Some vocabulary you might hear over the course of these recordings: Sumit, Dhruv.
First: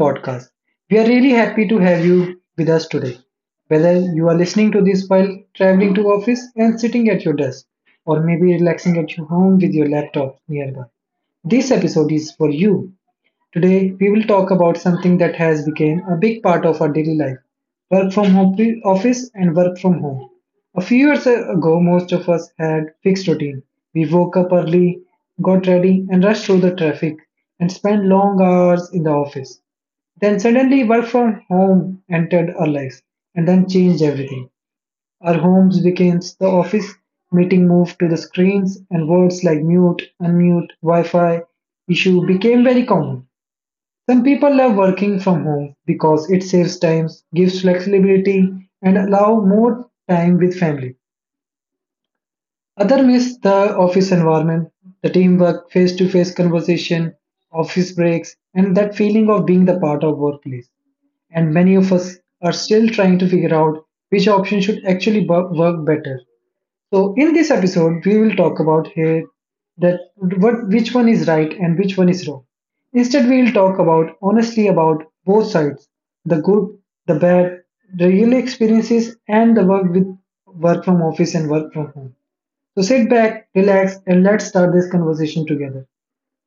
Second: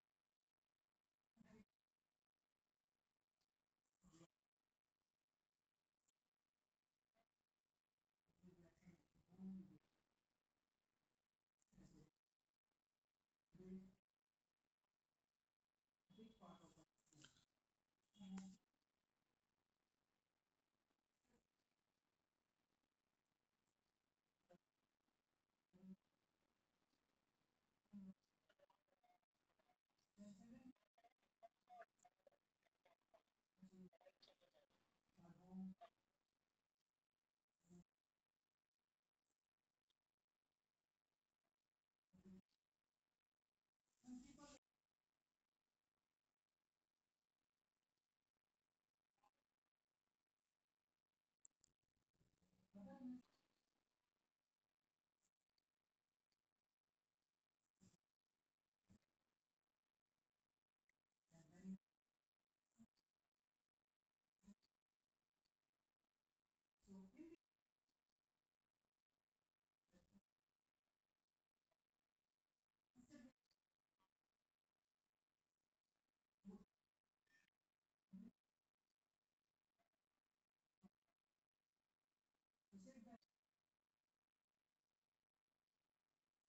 podcast. We are really happy to have you with us today. Whether you are listening to this while traveling to office and sitting at your desk, or maybe relaxing at your home with your laptop nearby, this episode is for you. Today, we will talk about something that has become a big part of our daily life work from home, office, and work from home. A few years ago, most of us had fixed routine. We woke up early, got ready, and rushed through the traffic and spent long hours in the office. Then suddenly work from home entered our lives and then changed everything. Our homes became the office, meeting moved to the screens and words like mute, unmute, Wi-Fi issue became very common. Some people love working from home because it saves time, gives flexibility, and allow more time with family. Others miss the office environment, the teamwork, face-to-face conversation, office breaks, and that feeling of being the part of workplace. And many of us are still trying to figure out which option should actually work better. So in this episode, we will talk about here that what which one is right and which one is wrong. Instead, we will talk about honestly about both sides, the good, the bad, the real experiences, and the work with work from office and work from home. So sit back, relax, and let's start this conversation together.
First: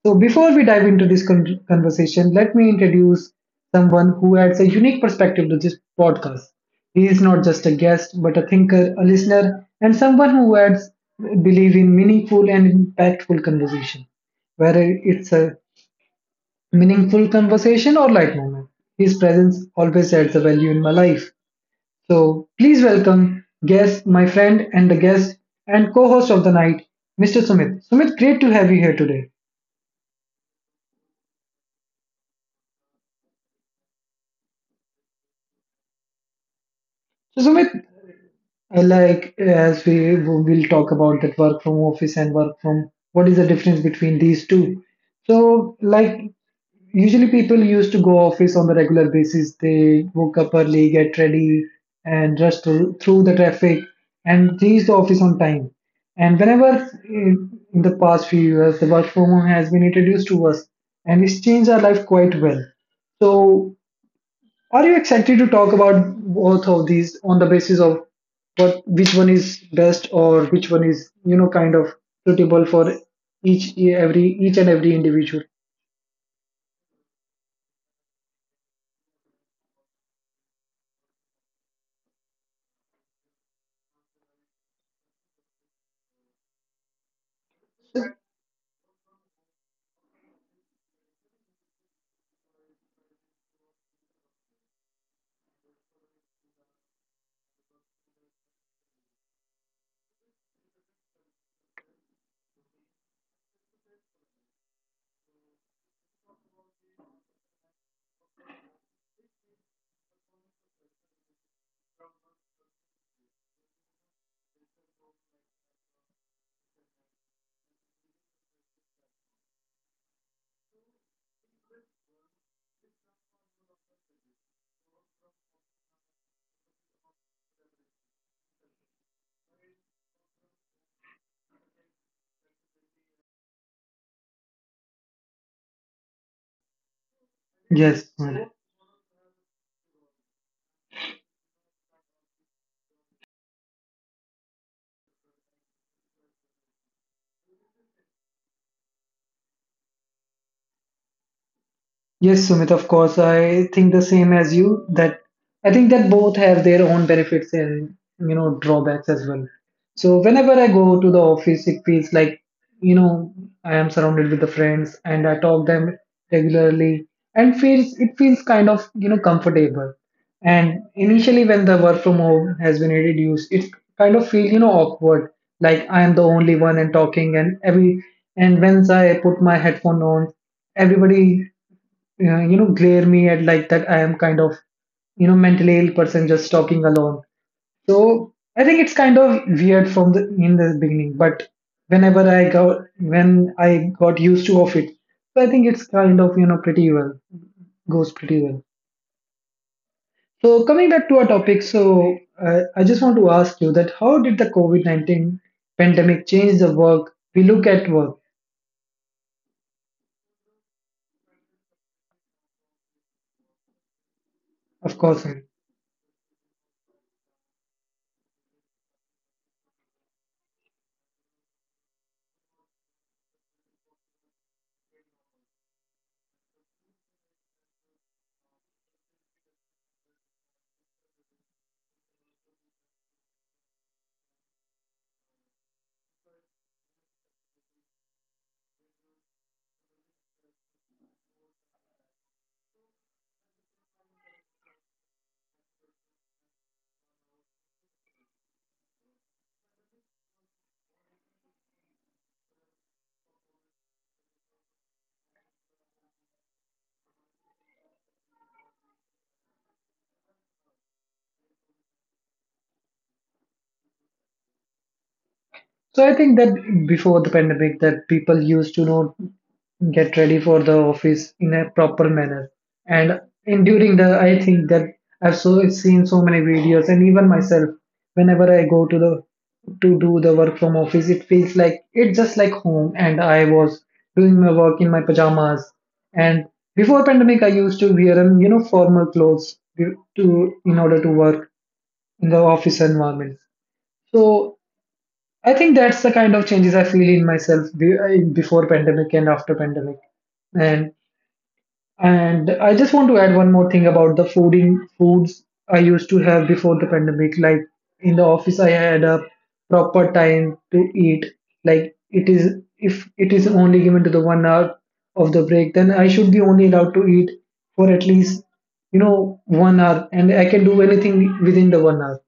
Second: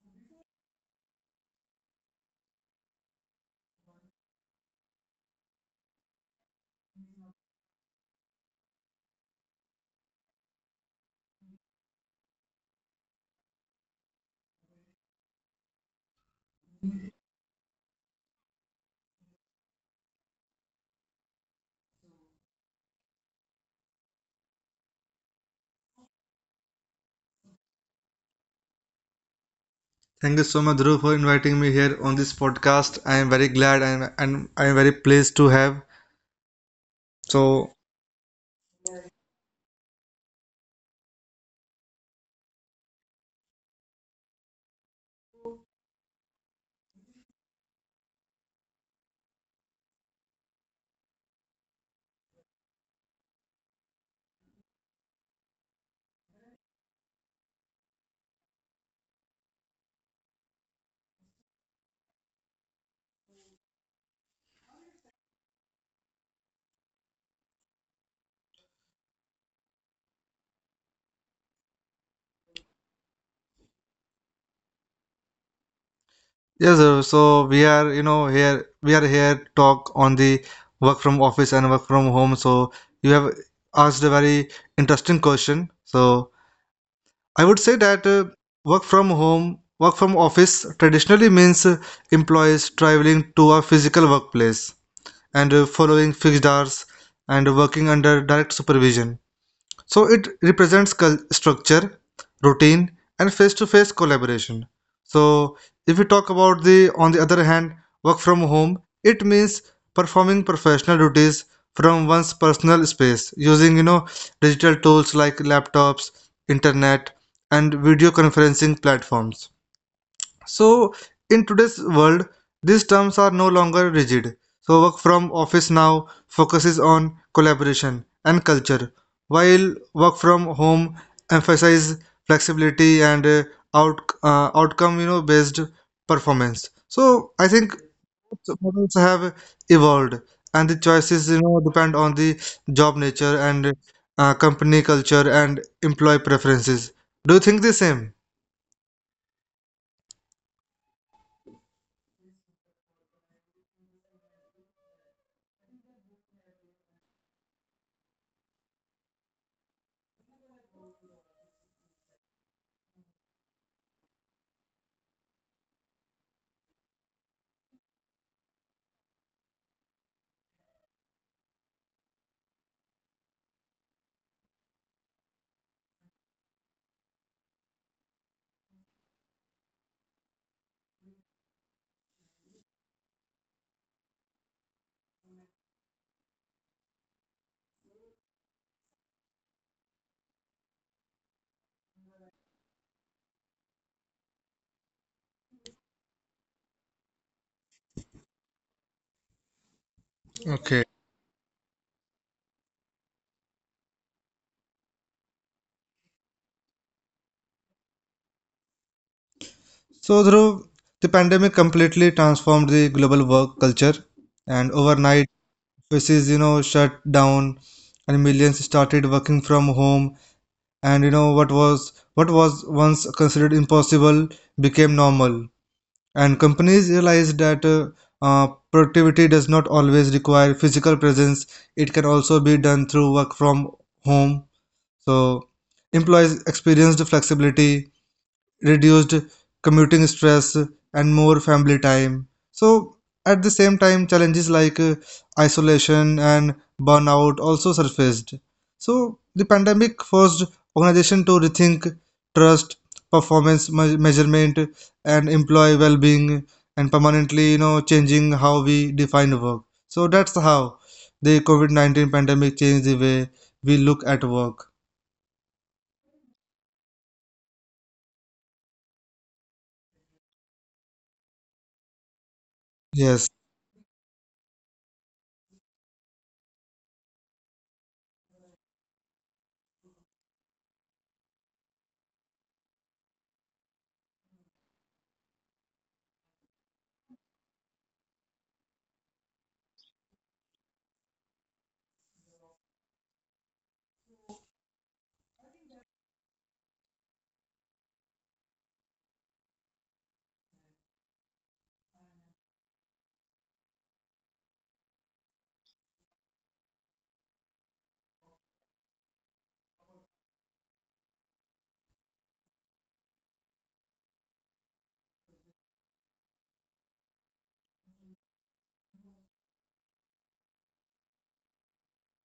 So, before we dive into this conversation, let me introduce someone who adds a unique perspective to this podcast. He is not just a guest, but a thinker, a listener, and someone who adds believe in meaningful and impactful conversation. Whether it's a meaningful conversation or light moment, his presence always adds a value in my life. So, please welcome guest, my friend, and the guest and co-host of the night, Mr. Sumit. Sumit, great to have you here today. Thank you so much, Dhruv, for inviting me here on this podcast. I am very glad and I am very pleased to have. So, So. Sumit, I like as we will talk about that work from office and work from what is the difference between these two. So like usually people used to go office on the regular basis. They woke up early, get ready, and rush through the traffic and reach the office on time. And whenever in the past few years the work from home has been introduced to us, and it's changed our life quite well. So are you excited to talk about both of these on the basis of what which one is best or which one is you know kind of suitable for each and every individual? Yes, sir. So we are, here we are here to talk on the work from office and work from home. So you have asked a very interesting question. So I would say that work from home, work from office traditionally means employees traveling to a physical workplace and following fixed hours and working under direct supervision. So it represents structure, routine, and face-to-face collaboration. So if we talk about on the other hand, work from home, it means performing professional duties from one's personal space using digital tools like laptops, internet, and video conferencing platforms. So, in today's world, these terms are no longer rigid. So, work from office now focuses on collaboration and culture, while work from home emphasizes flexibility and outcome based performance. Yes. So, I think both models have evolved, and the choices depend on the job nature and company culture and employee preferences. Do you think the same? Yes, Sumit, of course. I think the same as you that I think that both have their own benefits and you know drawbacks as well. So whenever I go to the office, it feels like you know I am surrounded with the friends and I talk them regularly and feels it feels kind of you know comfortable. And initially, when the work from home has been introduced, it kind of feel you know awkward, like I am the only one and talking and every and once I put my headphone on everybody you know glare me at like that I am kind of you know mentally ill person just talking alone. So I think it's kind of weird from the in the beginning, but whenever I got used to of it, so I think it's kind of you know pretty well goes pretty well. So coming back to Okay. our topic, so I just want to ask you that how did the covid-19 pandemic change the work we look at work. So, Dhruv, the pandemic completely transformed the global work culture, and Of course. overnight, offices, you know, shut down, and millions started working from home. And you know what was once considered impossible became normal. And companies realized that productivity does not always require physical presence. It can also be done through work from home. So, employees experienced flexibility, reduced commuting stress, and more family time. So, at the same time, challenges like isolation and burnout also surfaced. So, the pandemic forced organizations to rethink trust, measurement, and employee well being, and permanently, you know, changing how we define work. So, that's how the COVID 19 pandemic changed the way we look at work. So I think that before the pandemic, that people used to not get ready for the office in a proper manner, and Yes, in during the I think that I've so seen so many videos, and even myself, whenever I go to the to do the work from office, it feels like it's just like home, and I was doing my work in my pajamas. And before pandemic, I used to wear you know formal clothes in order to work in the office environment. So I think that's the kind of changes I feel in myself before pandemic and after pandemic. And I just want to add one more thing about the fooding foods I used to have before the pandemic. Like in the office, I had a proper time to eat. Like it is if it is only given to the 1 hour of the break, then I should be only allowed to eat for at least you know 1 hour, and I can do anything within the 1 hour.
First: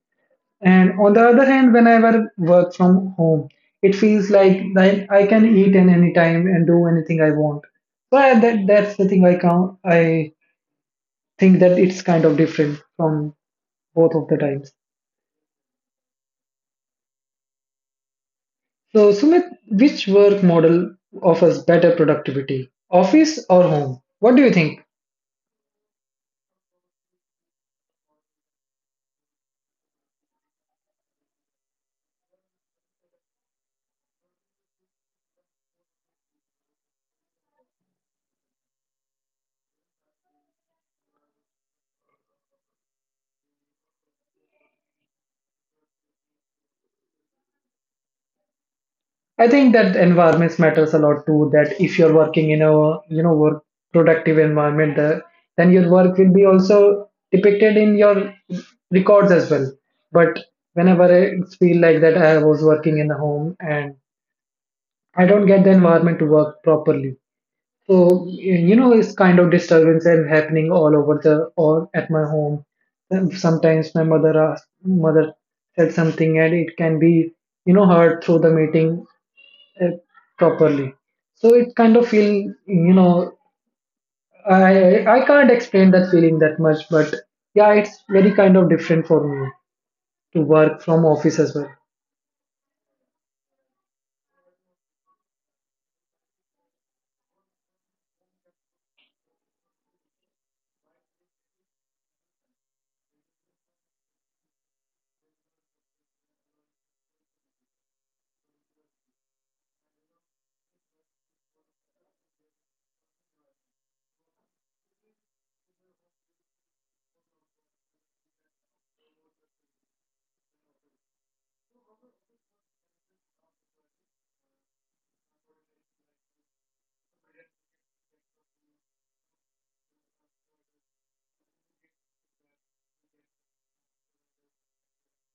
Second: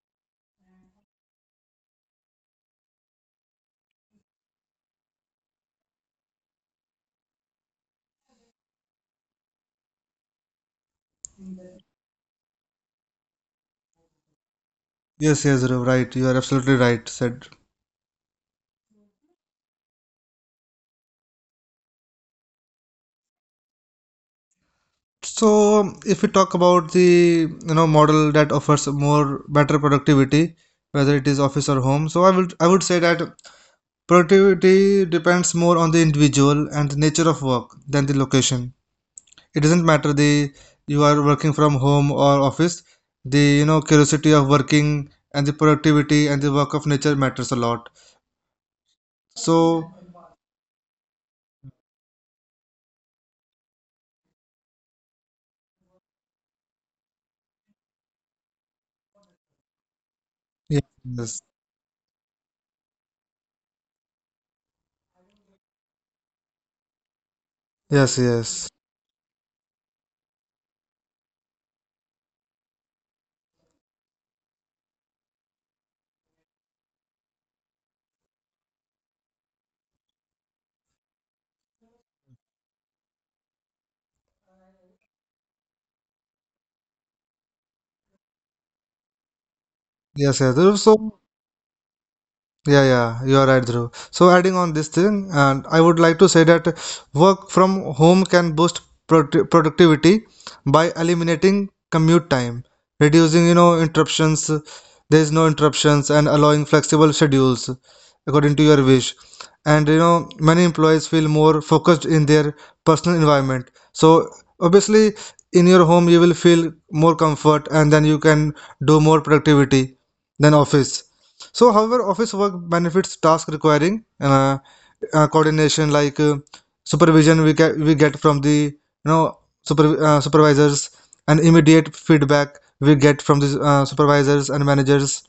And on the other hand, whenever work from home, it feels like I can eat in any time and do anything I want. So I, that that's the thing I count. I think that it's kind of different from both of the times. Yes, Dhruv, right. You are absolutely right, said. So Sumit, which work model offers better productivity, office or home? What do you think? So if we talk about the model that offers more better productivity, whether it is office or home, so I would say that productivity depends more on the individual and the nature of work than the location. It doesn't matter the you are working from home or office. The curiosity of working and the productivity and the work of nature matters a lot. I think So that environments matters a lot too. That if you're working in a you know work productive environment, then your work will be also depicted in your records as well. But yes, whenever yes, I feel like that, I was working in a home and I don't get the environment to work properly. yes, So yes, you know, it's kind of disturbance and happening all over the all at my home. And sometimes my mother asked, mother said something and it can be you know heard through the meeting uh, properly. So it kind of feel you know I can't explain that feeling that much, but yeah, it's very kind of different for me to yes, work yes. from So. office as well. Yeah, yeah, you are right, Dhruv. So, adding on this thing, and I would like to say that work from home can boost productivity by eliminating commute time, reducing, you know, interruptions. There is no interruptions and allowing flexible schedules according to your wish. And you know, many employees feel more focused in their personal environment. So, obviously, in your home, you will feel more comfort, and then you can do more productivity than office. So, however, office work benefits task requiring coordination, like supervision we get from the supervisors, and immediate feedback we get from the supervisors and managers.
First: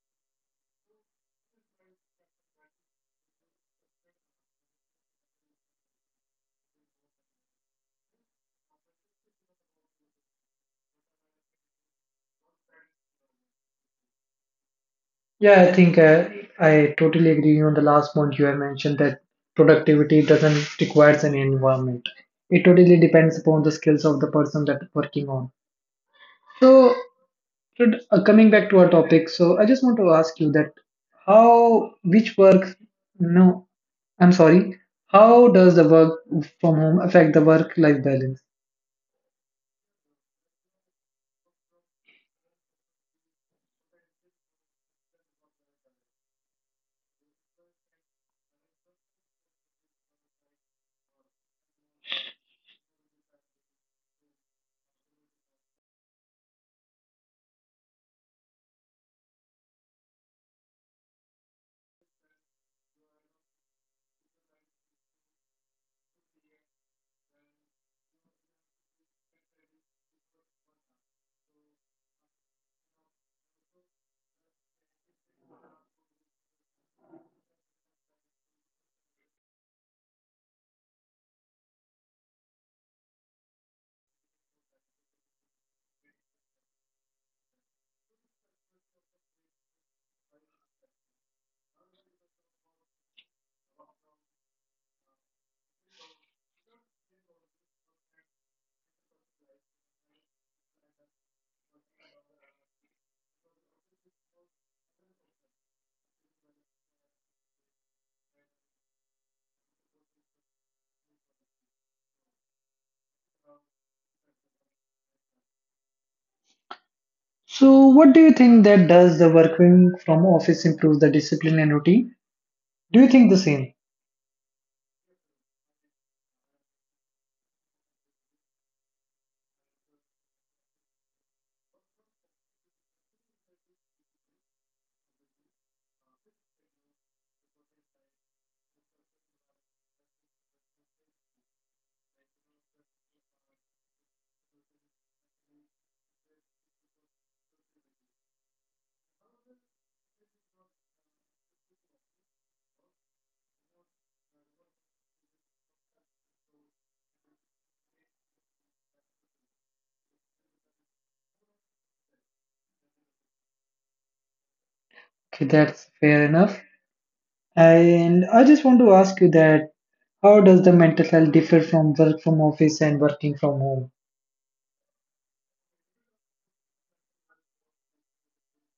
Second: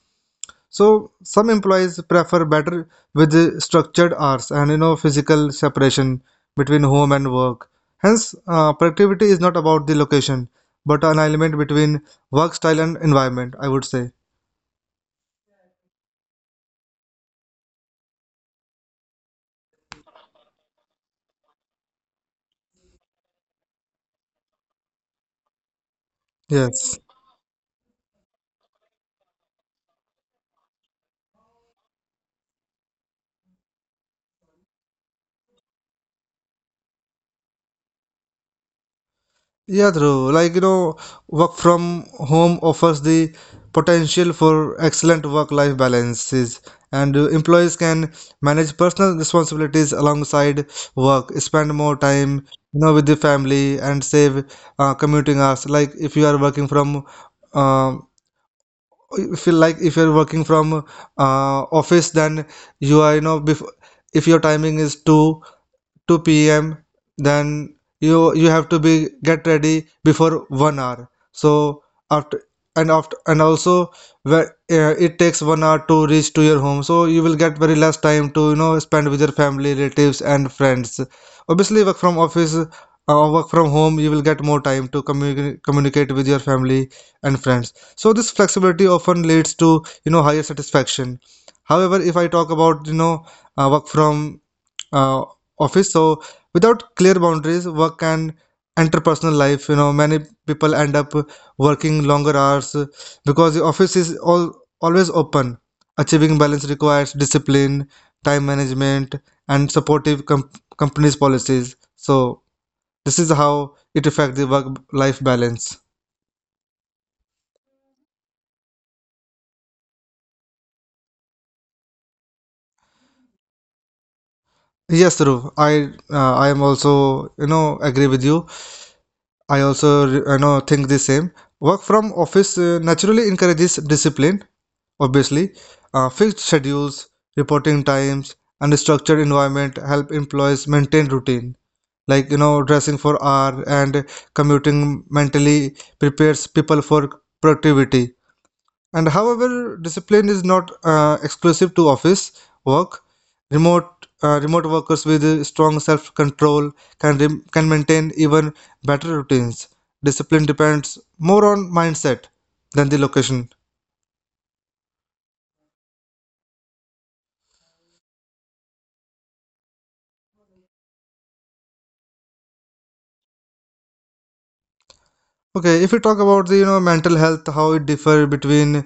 So, some employees prefer better with the structured hours and physical separation between home and work. Hence, productivity is not about the location, but an alignment between work style and environment. I would say Yeah, I think I totally agree on the last point you have mentioned that productivity doesn't requires an environment. It totally depends upon the skills of the person that working on. So yes. So coming back to our topic, so I just want to ask you that how which work? No, I'm sorry. How does the work from home affect the work-life balance? Yeah, true. Like you know, work from home offers the potential for excellent work-life balances, and employees can manage personal responsibilities alongside work, spend more time, you know, with the family, and save commuting hours. Like if you are working from, um, if you like if you are working from office, then you are you know before, if your timing is two 2 p.m., then you have to be get ready before 1 hour. So after, and after and also where, it takes 1 hour to reach to your home, so you will get very less time to spend with your family, relatives, and friends. Obviously work from office, work from home, you will get more time to communicate with your family and friends. So this flexibility often leads to higher satisfaction. However, if I talk about you know work from uh, office. So without clear boundaries, work and interpersonal life, you know, many people end up working longer hours because the office is all always open. Achieving balance requires discipline, time management, and supportive companies policies. So this is how it affects the work life balance. So what do you think that does the working from office improve the discipline and routine? Do you think the same? Yes, Dhruv, I am also you know agree with you. I also you know think the same. Work from office naturally encourages discipline. Obviously, fixed schedules, reporting times, and a structured environment help employees maintain routine. Like you know, dressing for hour and commuting mentally prepares people for productivity. And however, discipline is not exclusive to office work. Remote Remote workers with strong self-control can maintain even better routines. Discipline depends more on mindset than the location. Okay, that's fair enough. And I just want to ask you that how does the mental health differ from work from office and working from home? Okay, if we talk about the mental health, how it differ between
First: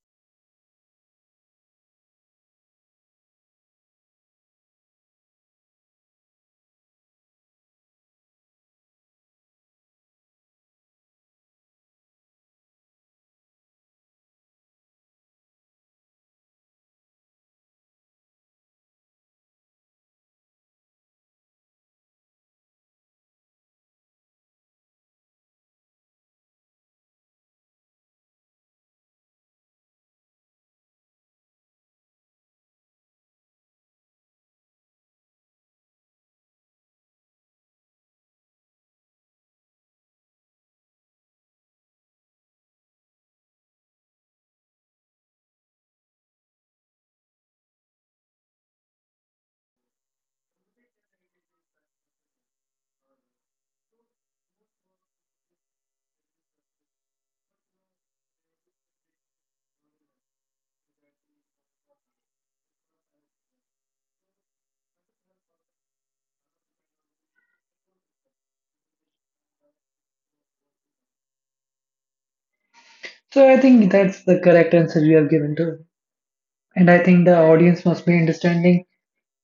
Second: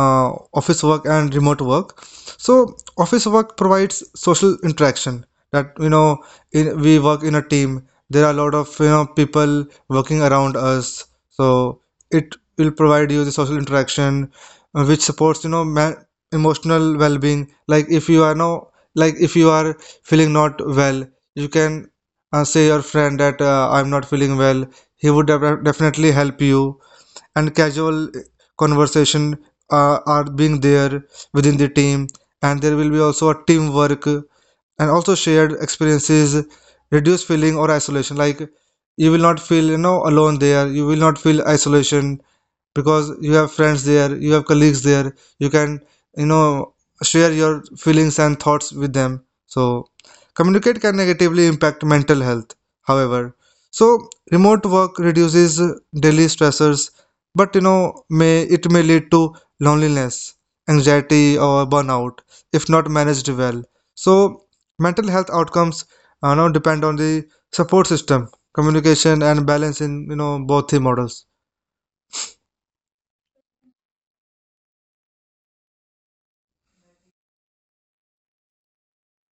uh, office work and remote work. So office work provides social interaction, that you know, we work in a team. There are a lot of people working around us, so it will provide you the social interaction which supports you know emotional well-being. Like if you are now, like if you are feeling not well, you can say your friend that I'm not feeling well, he would definitely help you. And casual conversation are being there within the team, and there will be also a teamwork and also shared experiences reduce feeling or isolation. Like you will not feel you know alone there. You will not feel isolation because you have friends there, you have colleagues there, you can, you know, share your feelings and thoughts with them. So, communicate can negatively impact mental health, however. So, remote work reduces daily stressors, but you know, may lead to loneliness, anxiety, or burnout if not managed well. So, mental health outcomes now depend on the support system, communication, and balance in you know both the models. So I think that's the correct answer you have given to, and I think the audience must be understanding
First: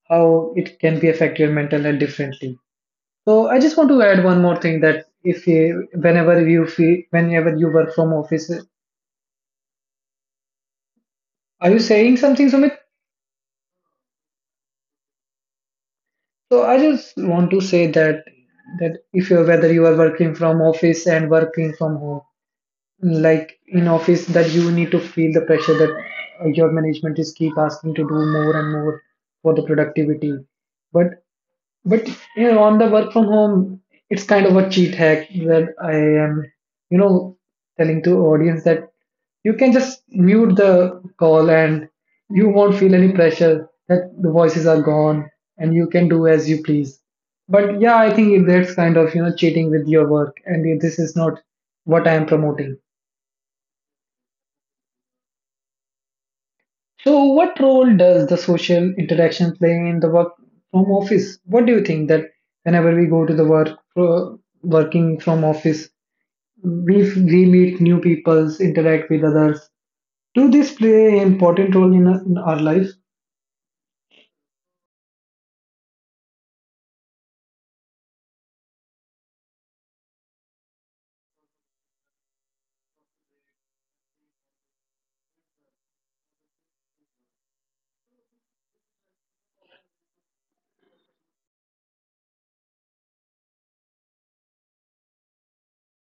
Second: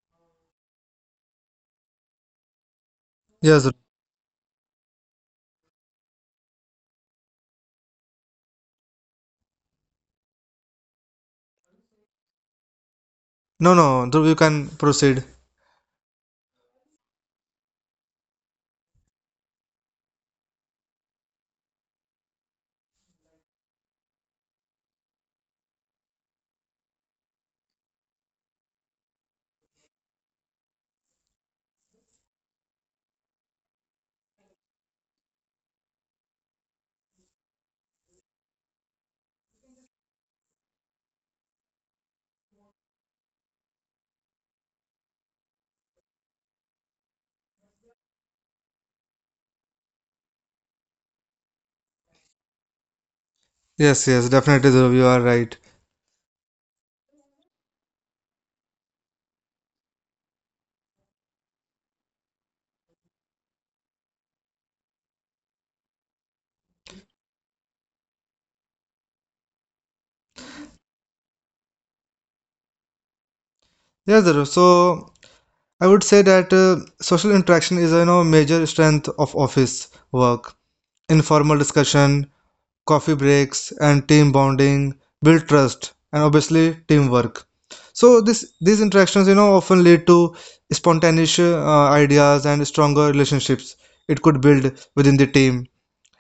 how it can be affect your mental health differently. So I Yes. just want to add one more thing that if you, whenever you feel, whenever you work from office, are you saying something, Sumit? No, no, Dhruv, you can proceed. So I just want to say that if you're whether you are working from office and working from home, like in office, that you need to feel the pressure that your management is keep asking to do more and more for the productivity. But But you know, on the work from home, it's kind of a cheat hack that I am, you know, telling to audience that you can just mute the call and you won't feel any pressure that the voices are gone and you can do as you please. But yeah, I think that's kind of you know cheating with your work, and this is not what I am promoting. Yes, yes, definitely, Dhruv, you are right. So, what role does the social interaction play in the work from office? What do you think that whenever we go to the work, uh, working from office, we meet new people, interact with others. Do this play an important role in our life? Yes, Dhruv, so I would say that social interaction is, you know, major strength of office work. Informal discussion, coffee breaks, and team bonding build trust and obviously teamwork. So this these interactions, you know, often lead to spontaneous ideas and stronger relationships. It could build within the team.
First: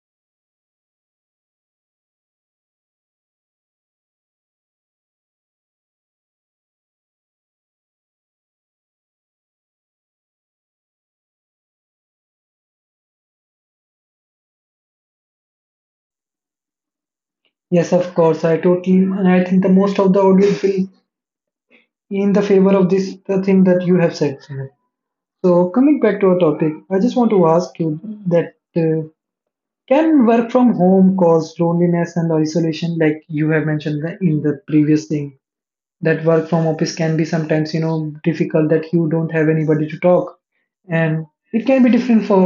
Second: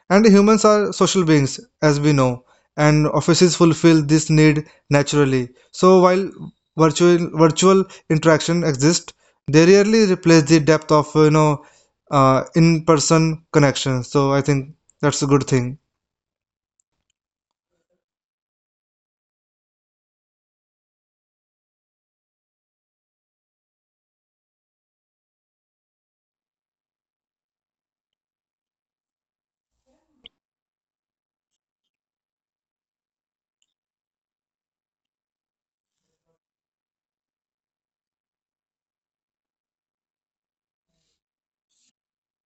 And humans are social beings, as we know, and offices fulfill this need naturally. So while virtual interaction exists, they rarely replace the depth of you know in-person connection. So I think that's a good thing. Yes, of course. I totally, and I think the most of the audience will in the favor of this the thing that you have said. Sunil. So, coming back to our topic, I just want to ask you that. Can work from home cause loneliness and isolation, like you have mentioned in the previous thing? That work from office can be sometimes, you know, difficult that you don't have anybody to talk, and it can be different for.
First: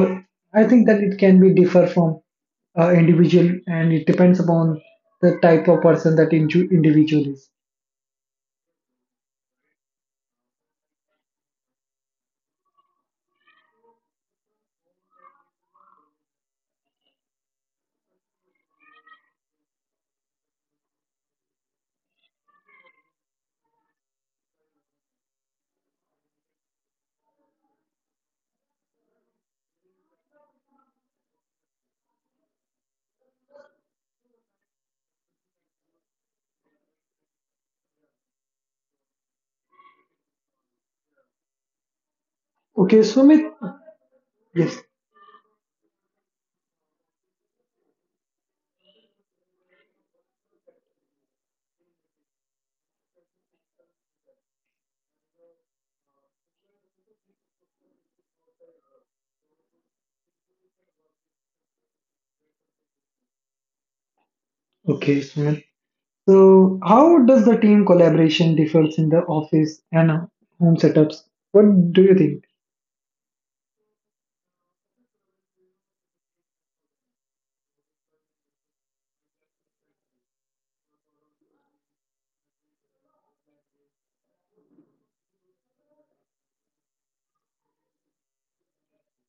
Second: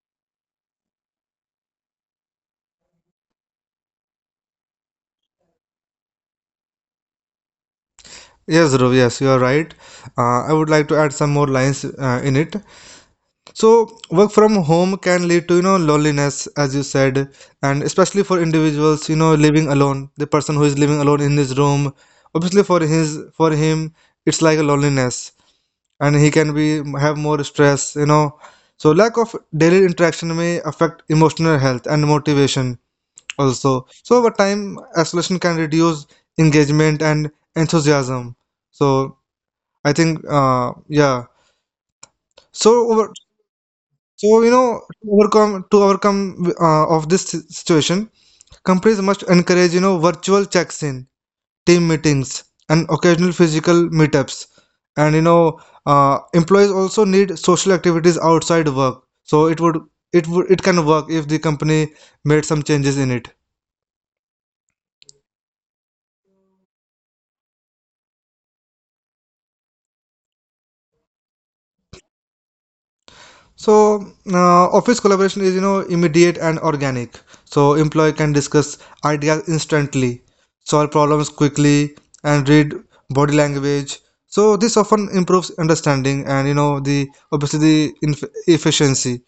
I think that it can be differ from individual, and it depends upon the type of person that individual is. Yes, Dhruv, yes, you are right. I would like to add some more lines in it. So work from home can lead to you know loneliness, as you said, and especially for individuals you know living alone. The person who is living alone in his room, obviously for him, it's like a loneliness, and he can be have more stress. You know, so lack of daily interaction may affect emotional health and motivation also. So over time, isolation can reduce engagement and enthusiasm. So I think yeah. So Okay, over Sumit. So you know Yes. To overcome of this situation, companies must encourage you know virtual checks-in, team meetings, and occasional physical meetups. And you know employees also need social activities outside work. So it would it can work if the company made some changes in it. Okay, Sumit. So, how does the team collaboration differs in the office and home setups? What do you think? So, office collaboration is, you know, immediate and organic. So, employee can discuss ideas instantly, solve problems quickly, and read body language. So, this often improves understanding and, you know, the obviously the efficiency.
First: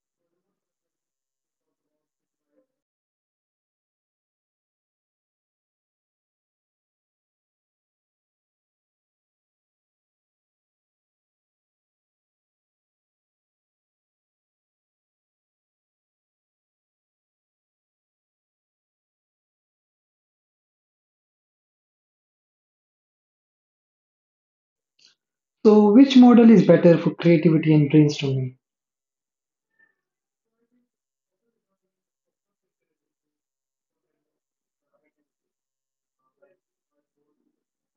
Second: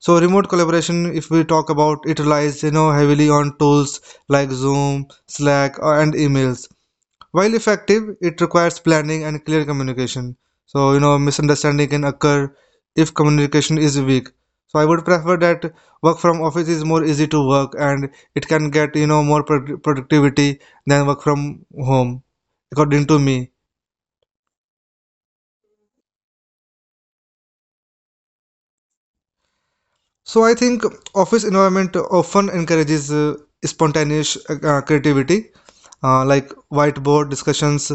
So, remote collaboration, if we talk about, it relies, you know, heavily on tools like Zoom, Slack, and emails. While effective, it requires planning and clear communication. So, you know, misunderstanding can occur if communication is weak. So, I would prefer that work from office is more easy to work and it can get, you know, more productivity than work from home, according to me. So, which model is better for creativity and brainstorming? So, I think office environment often encourages spontaneous creativity, like whiteboard discussions,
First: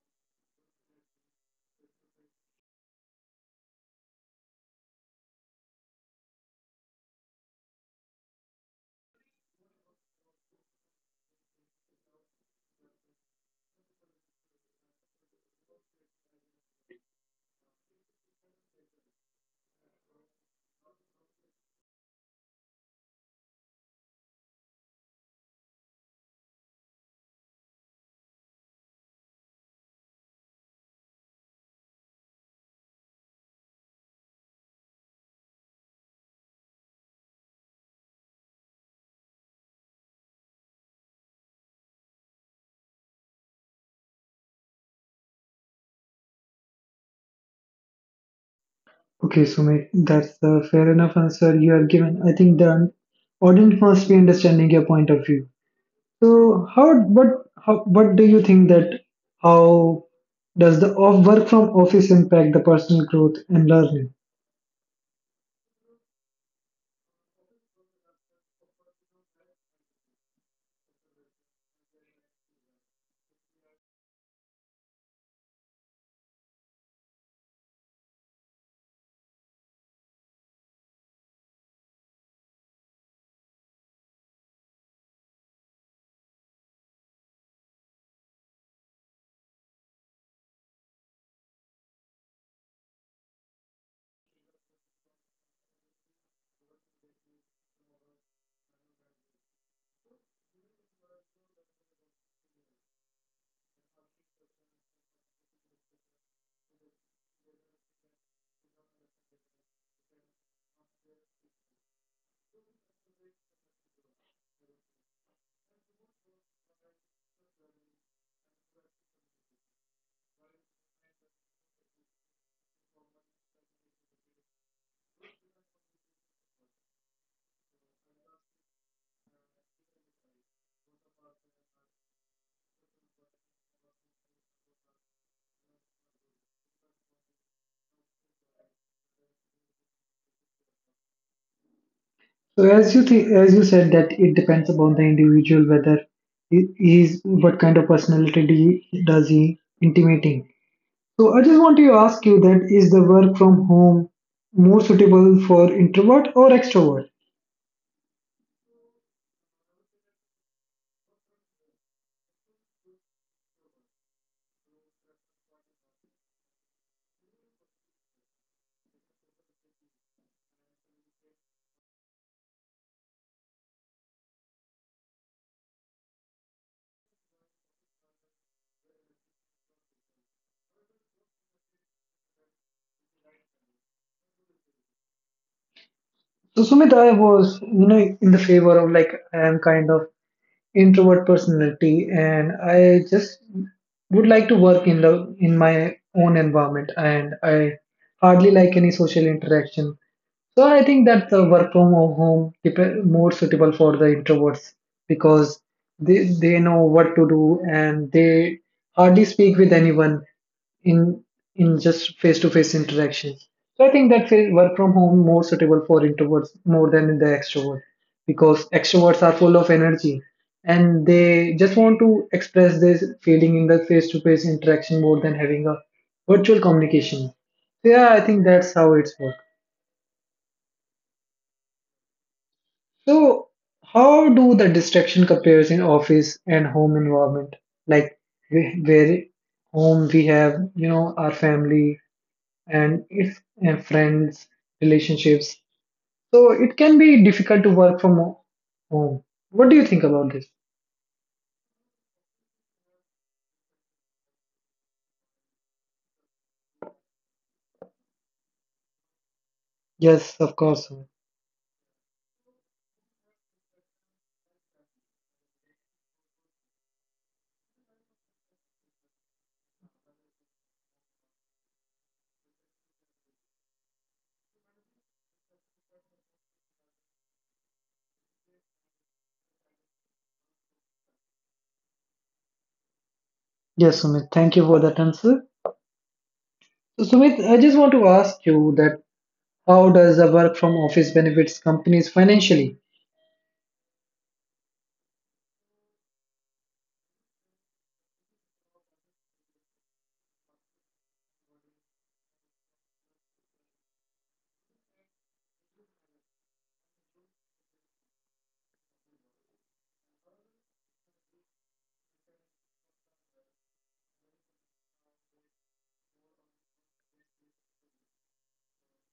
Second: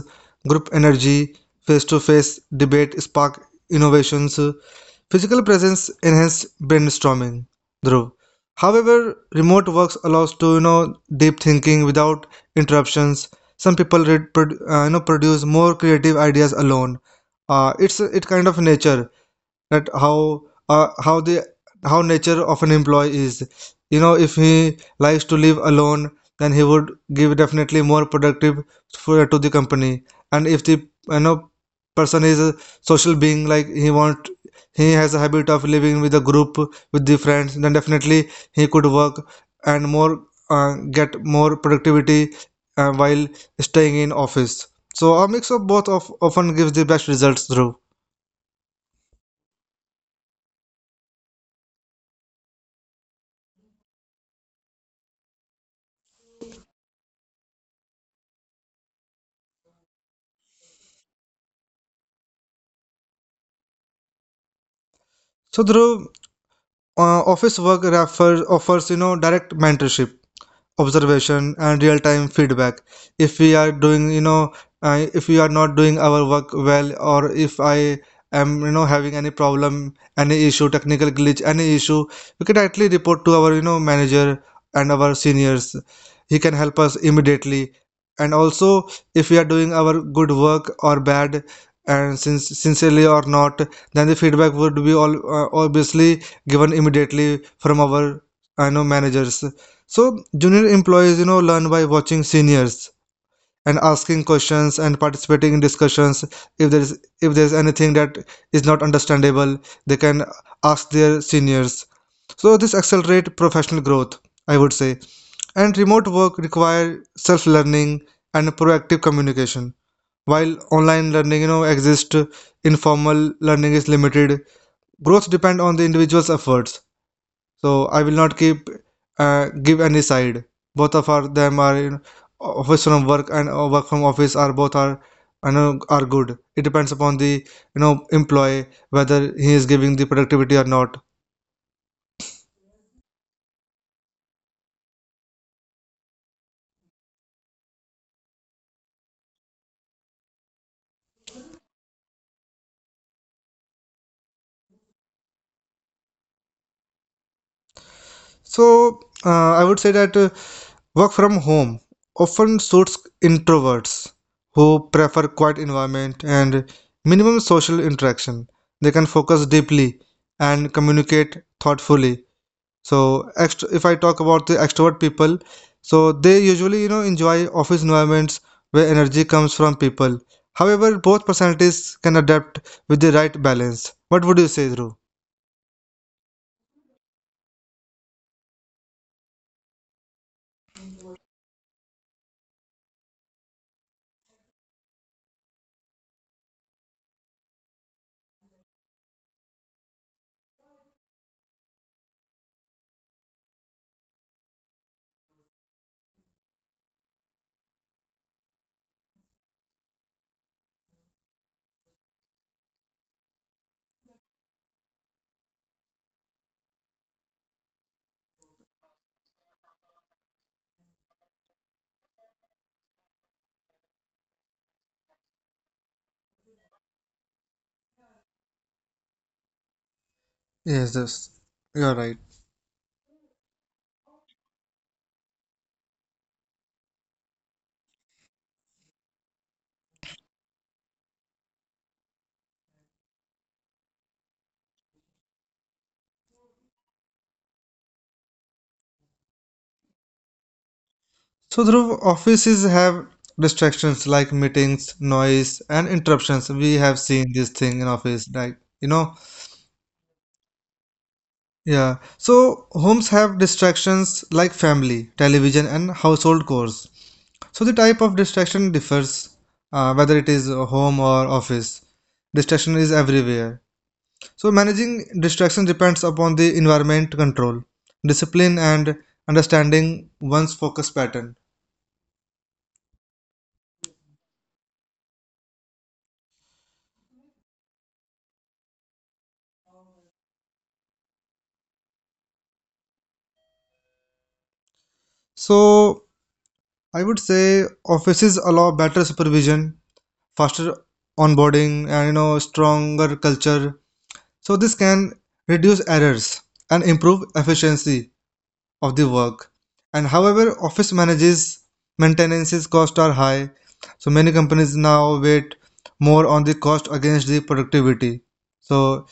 group energy, face-to-face debate spark innovations. Physical presence enhanced brainstorming, Dhruv. However, remote works allows to you know deep thinking without interruptions. Some people read, you know produce more creative ideas alone. It's it kind of nature that how the how nature of an employee is. You know, if he likes to live alone, then he would give definitely more productive to the company. And if the, you know, person is a social being, like he want, he has a habit of living with a group, with the friends, then definitely he could work and more, get more productivity while staying in office. So a mix of both of often gives the best results through Okay, Sumit, that's a fair enough answer you have given. I think the audience must be understanding your point of view. So what do you think that how does the off work from office impact the personal growth and learning? So Dhruv, office work refers, offers, you know, direct mentorship, observation and real time feedback. If we are doing, if we are not doing our work well, or if I am, you know, having any problem, any issue, technical glitch, any issue, we can directly report to our, you know, manager and our seniors. He can help us immediately. And also if we are doing our good work or bad, and sincerely or not, then the feedback would be all obviously given immediately from our, I know, managers. So junior employees, you know, learn by watching seniors and asking questions and participating in discussions. If there is anything that is not understandable, they can ask their seniors. So this accelerate professional growth, I would say. And remote work require self-learning and proactive communication. While online learning, you know, exists, informal learning is limited. Growth depend on the individual's efforts. So I will not keep give any side. Both of are them are, you know, office from work and work from office are both are, you know, are good. It depends upon the, you know, employee whether he is giving the productivity or not. So, as you think, as you said that it depends upon the individual whether he is what kind of personality does he intimating. So I just want to ask you that is the work from home more suitable for introvert or extrovert? So I would say that work from home often suits introverts who prefer quiet environment and minimum social interaction. They can focus deeply and communicate thoughtfully. So if I talk about the extrovert people, so they usually, you know, enjoy office environments where energy comes from people. However, both personalities can adapt with the right balance. What would you say, Dhruv? So Sumit, I was in the favor of, like, I am kind of introvert personality, and I just would like to work in the in my own environment, and I hardly like any social interaction. So I think that the work from home more suitable for the introverts because they know what to do, and they hardly speak with anyone in in just face to face interaction. So I think that work from home more suitable for introverts more than the extrovert because extroverts are full of energy, and they just want to express this feeling in the face to face interaction more than having a virtual communication. So yeah, I think that's how it's work. Yes, yes, you're right. So how do the distraction compares in office and home environment? Like where home we have our family, and it's friends, relationships. So it can be difficult to work from home. What do you think about this? So Dhruv, offices have distractions like meetings, noise, and interruptions. We have seen this thing in office, like you know, Yes, of course. Sumit. yeah. So homes have distractions like family, television, and household chores. So the type of distraction differs, whether it is home or office. Distraction is everywhere. So managing distraction depends upon the environment control, discipline, and understanding one's focus pattern. Yes, Sumit. Thank you for that answer. So, Sumit, I just want to ask you that how does the work from office benefits companies financially? So I would say offices allow better supervision, faster onboarding, and you know stronger culture. So this can reduce errors and improve efficiency of the work. And however, office manages maintenance costs are high, so many companies now wait more on the cost against the productivity. So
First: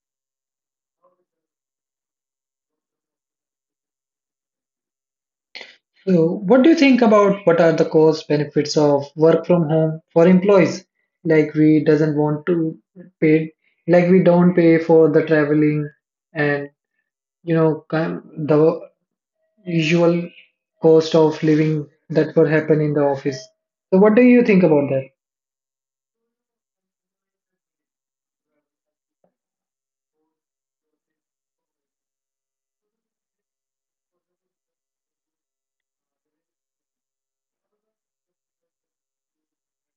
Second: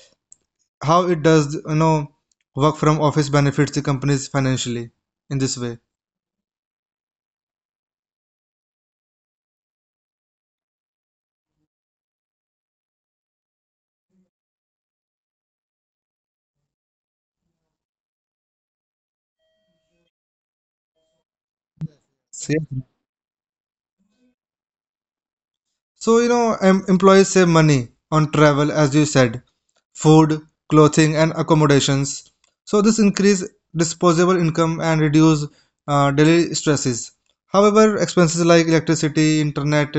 how it does, you know, work from office benefits the companies financially in this way? So, what do you think about what are the cost benefits of work from home for employees? Like we doesn't want to pay, like we don't pay for the traveling, and the usual cost of living that will So, happen yeah. in the office. So what do you think about that? So, you know, employees save money on travel, as you said, food, clothing, and accommodations. So this increase disposable income and reduce daily stresses. However, expenses like electricity, internet,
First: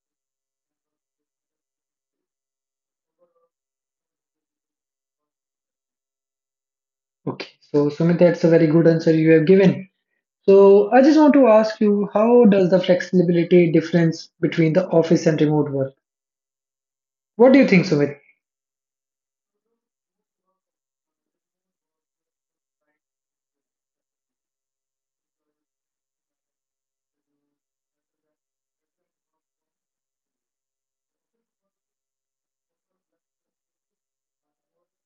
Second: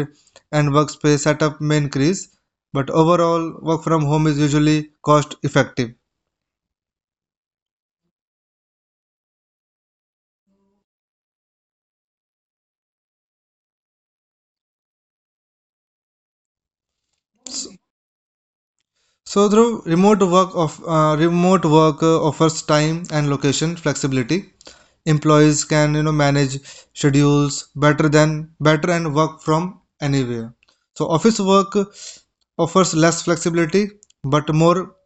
and workspace setup may increase, but overall, work from home is usually cost effective. Okay, so Sumit, that's a very good answer you have given. So I just want to ask you, how does the flexibility difference between the office and remote work? What do you think, Sumit? So, through remote work of remote work offers time and location flexibility. Employees can, you know, manage schedules better, and work from anywhere. So office work offers less flexibility but more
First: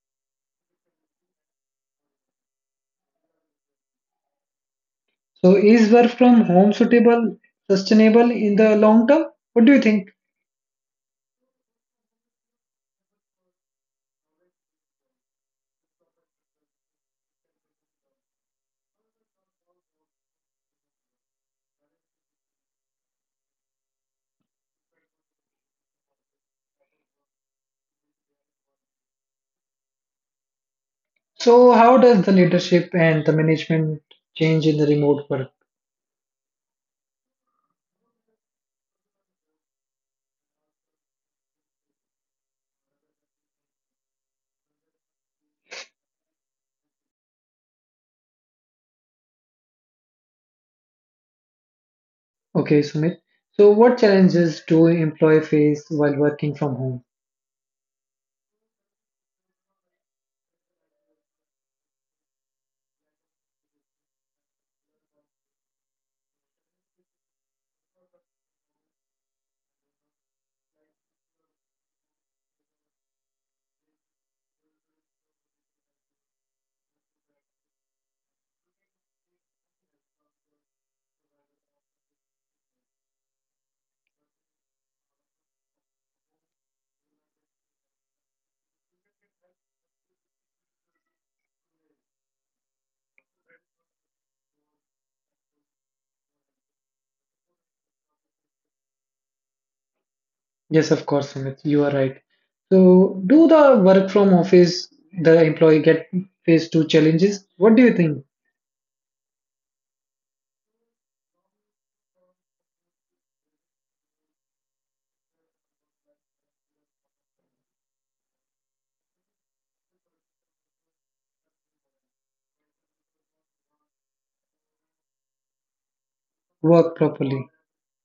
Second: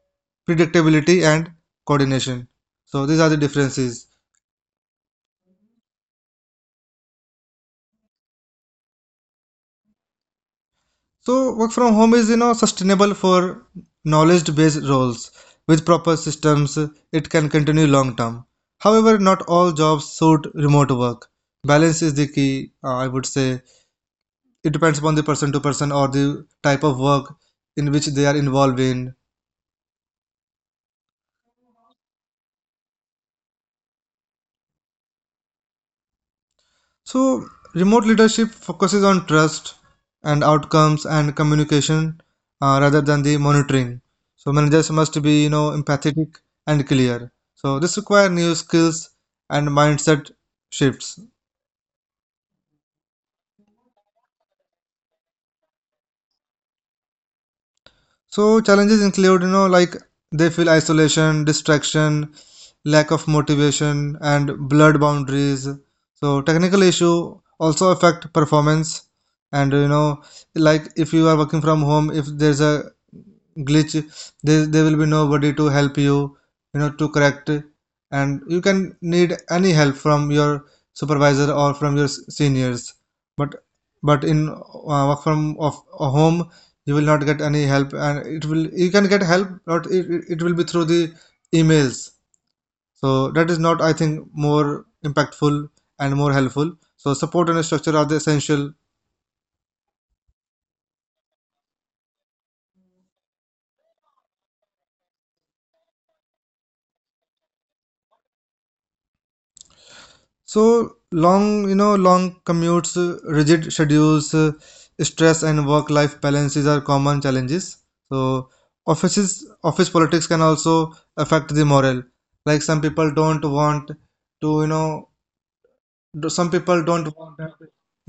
predictability and coordination. So these are the differences. So is work from home suitable, sustainable in the long term? What do you think? So work from home is, you know, sustainable for knowledge based roles. With proper systems it can continue long term. However, not all jobs suit remote work. Balance is the key, I would say. It depends upon the person to person, or the type of work in which they are involved in. So how does the leadership and the management change in the remote work? So remote leadership focuses on trust and outcomes and communication, rather than the monitoring. So managers must be, you know, empathetic and clear. So this requires new skills and mindset shifts. Okay, Sumit. So what challenges do employee face while working from home? So challenges include, you know, like they feel isolation, distraction, lack of motivation, and blurred boundaries. So technical issue also affect performance. And you know, like if you are working from home, if there's a glitch, there will be nobody to help you, you know, to correct. And you can need any help from your supervisor or from your seniors. But in work from of a home, you will not get any help. And it will, you can get help, but it will be through the emails. So that is not, I think, more impactful and more helpful. So support and structure are the essential. Yes, of course, Sumit, you are right. So, do the work from office, the employee get phase two challenges? What do you think? So long, you know, long commutes, rigid schedules, stress, and work-life balances are common challenges. So office politics can also affect the morale. Like some people don't want to, you know, some people Work don't want. properly.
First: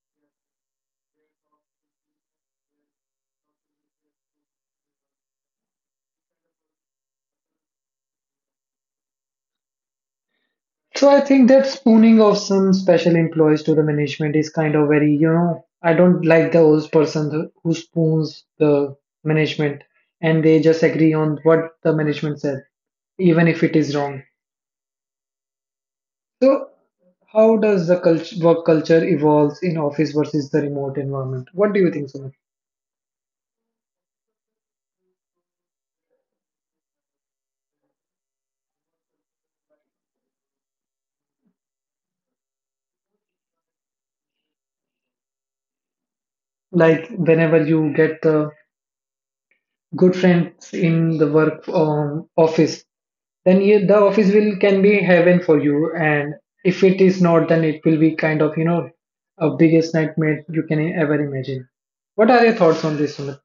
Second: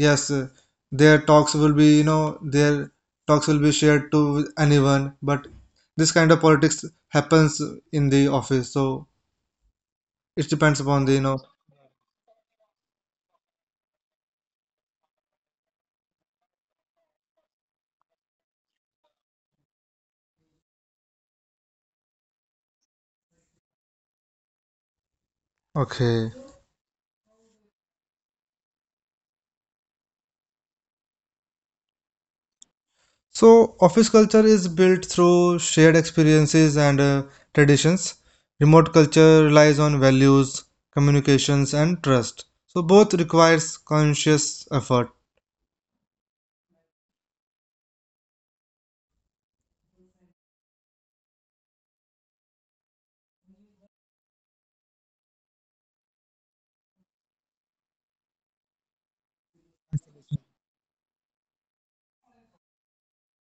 Yes, their talks will be, you know, their talks will be shared to anyone. But this kind of politics happens in the office, so it depends upon So, the, you I know. think that spooning of some special employees to the management is kind of very, I don't like the old person who spoons the management, and they just agree on what the management said, even if it is wrong. Okay. So, how does the work culture evolves in office versus the remote environment? What do you think, Sumit? So office culture is built through shared experiences and traditions. Remote culture relies on values, communications, and trust. So both requires conscious effort. Like whenever you get the good friends in the work office, then you, the office will can be heaven for you, and if it is not, then it will be kind of, a biggest nightmare you can ever imagine. What are your thoughts on this, Sumit?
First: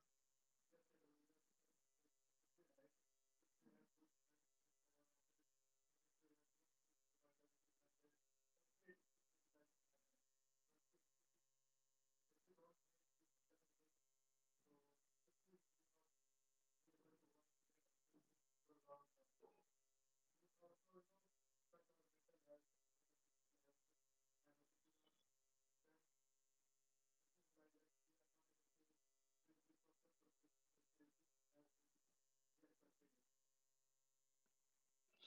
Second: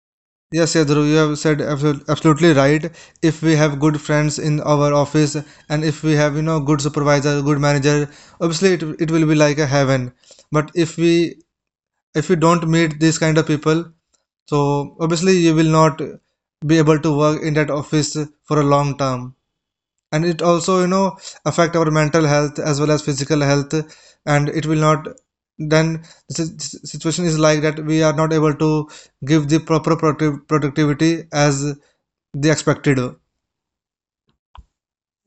Yes, Yadru, you have said absolutely right. If we have good friends in our office, and if we have, you know, good supervisor, good manager, obviously it will be like a heaven. But if we don't meet these kind of people, so obviously you will not be able to work in that office for a long term. And it also, you know, affect our mental health as well as physical health. And it will not then the situation is like that we are not able to give the proper productive productivity as the expected.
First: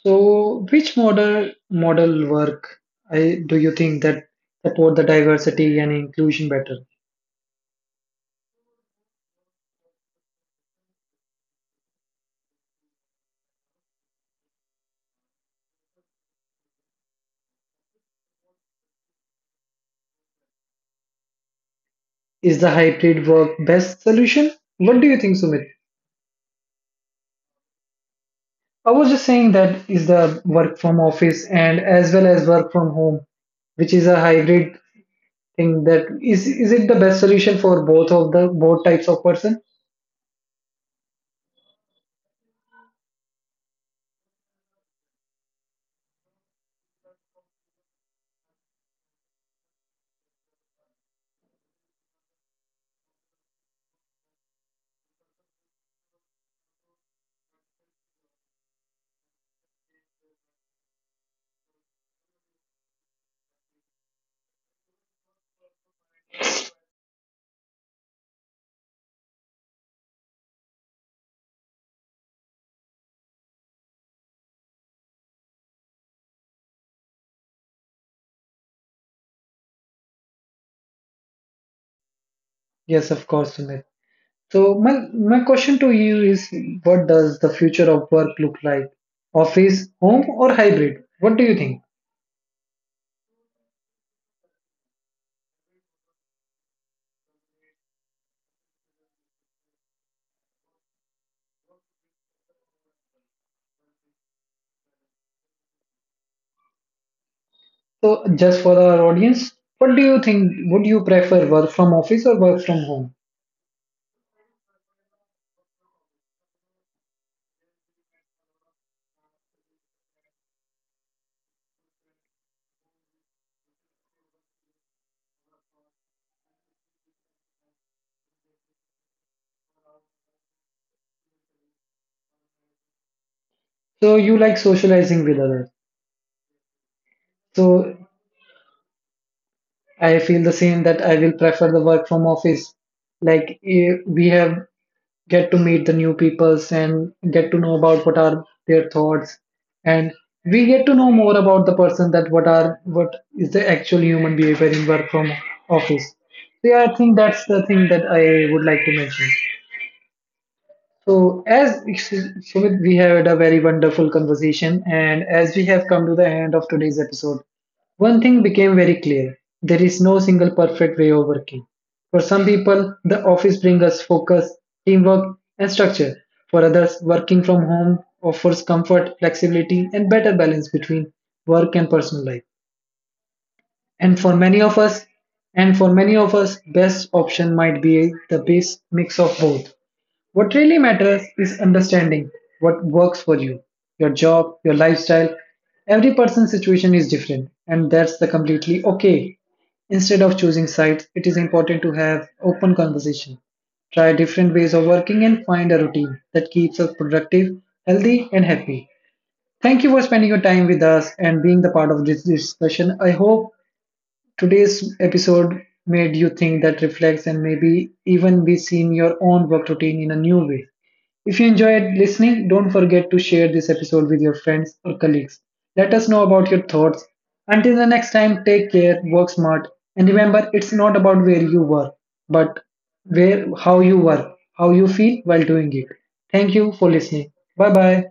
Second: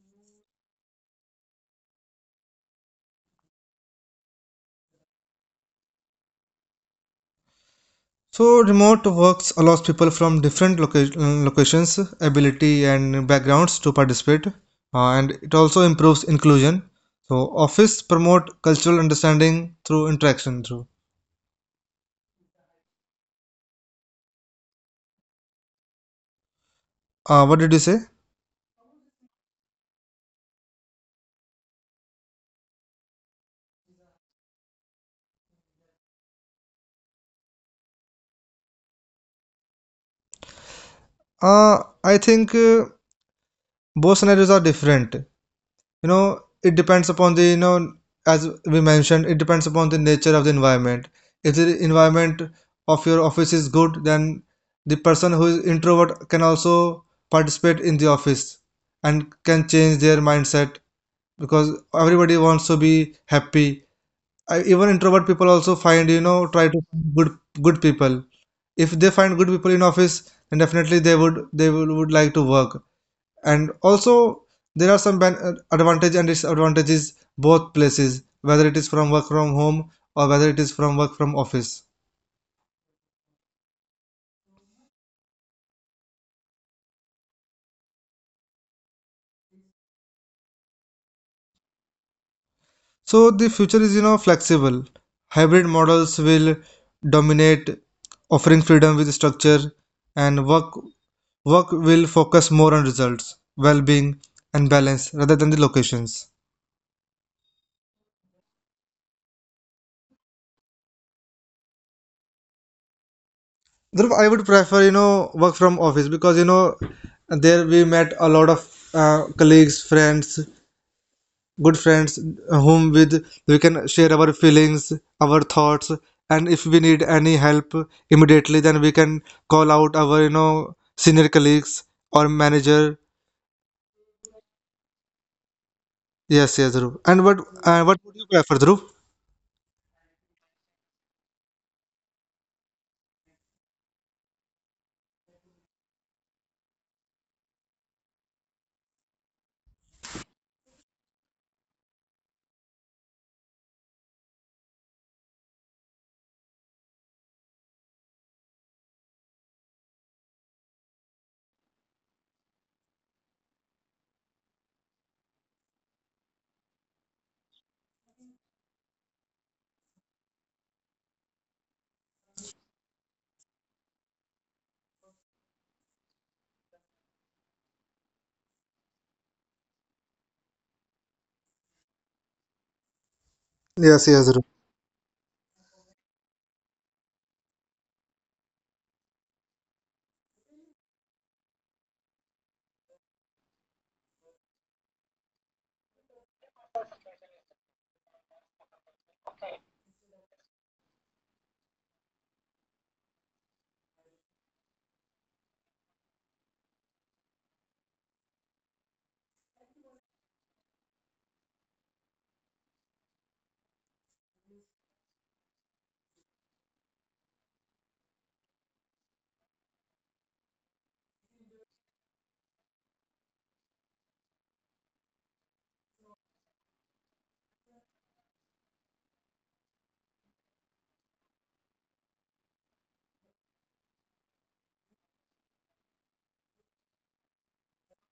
So which model work, I, do you think that support the diversity and inclusion better? So remote works allows people from different locations, ability and backgrounds to participate, and it also improves inclusion. So office promote cultural understanding through interaction. Through Is the hybrid work best solution? What do you think, Sumit? What did you say? I was just saying that is the work from office and as well as work from home, which is a hybrid thing. That is it the best solution for both of the both types of person? Uh, I think both scenarios are different. You know, it depends upon the, you know, as we mentioned, it depends upon the nature of the environment. If the environment of your office is good, then the person who is introvert can also participate in the office and can change their mindset, because everybody wants to be happy. I, even introvert people also find, you know, try to find good people. If they find good people in office, then definitely they would, would like to work. And also there are some advantage and disadvantages both places, whether it is from work from home or whether it is from work from office. Yes, of course, Sumit. So my question to you is, what does the future of work look like? Office, home, or hybrid? What do you think? So the future is, you know, flexible. Hybrid models will dominate, offering freedom with structure. And work will focus more on results, well-being, and balance, rather than the locations. So just for our audience, what do you think? Would you prefer work from office or work from home? Dhruv, I would prefer, you know, work from office because, you know, there we met a lot of colleagues, friends, good friends, whom with we can share our feelings, our thoughts, and if we need any help immediately, then we can call out our, you know, senior colleagues or manager. So you like socializing with others. Yes, yes, Dhruv. And So what would you prefer, Dhruv? I feel the same that I will prefer the work from office. Like we have get to meet the new peoples and get to know about what are their thoughts, and we get to know more about the person that what are what is the actual human behavior in work from office. So yeah, I think that's the thing that I would like to mention. So, as Sumit, we had a very wonderful conversation, and as we have come to the end of today's episode, one thing became very clear: there is no single perfect way of working. For some people, the office brings us focus, teamwork, and structure. For others, working from home offers comfort, flexibility, and better balance between work and personal life. Yes, And yes, for Dhruv. many of us, and for many of us, best option might be the best mix of both. What really matters is understanding what works for you, your job, your lifestyle. Every person's situation is different, and that's the completely okay. Instead of choosing sides, it is important to have open conversation. Try different ways of working and find a routine that keeps us productive, healthy, and happy. Thank you for spending your time with us and being the part of this discussion. I hope today's episode made you think that reflects and maybe even be seeing your own work routine in a new way. If you enjoyed listening, don't forget to share this episode with your friends or colleagues. Let us know about your thoughts. Until the next time, take care, work smart, and remember it's not about where you work, but where how you work, how you feel while doing it. Thank you for listening. Bye bye.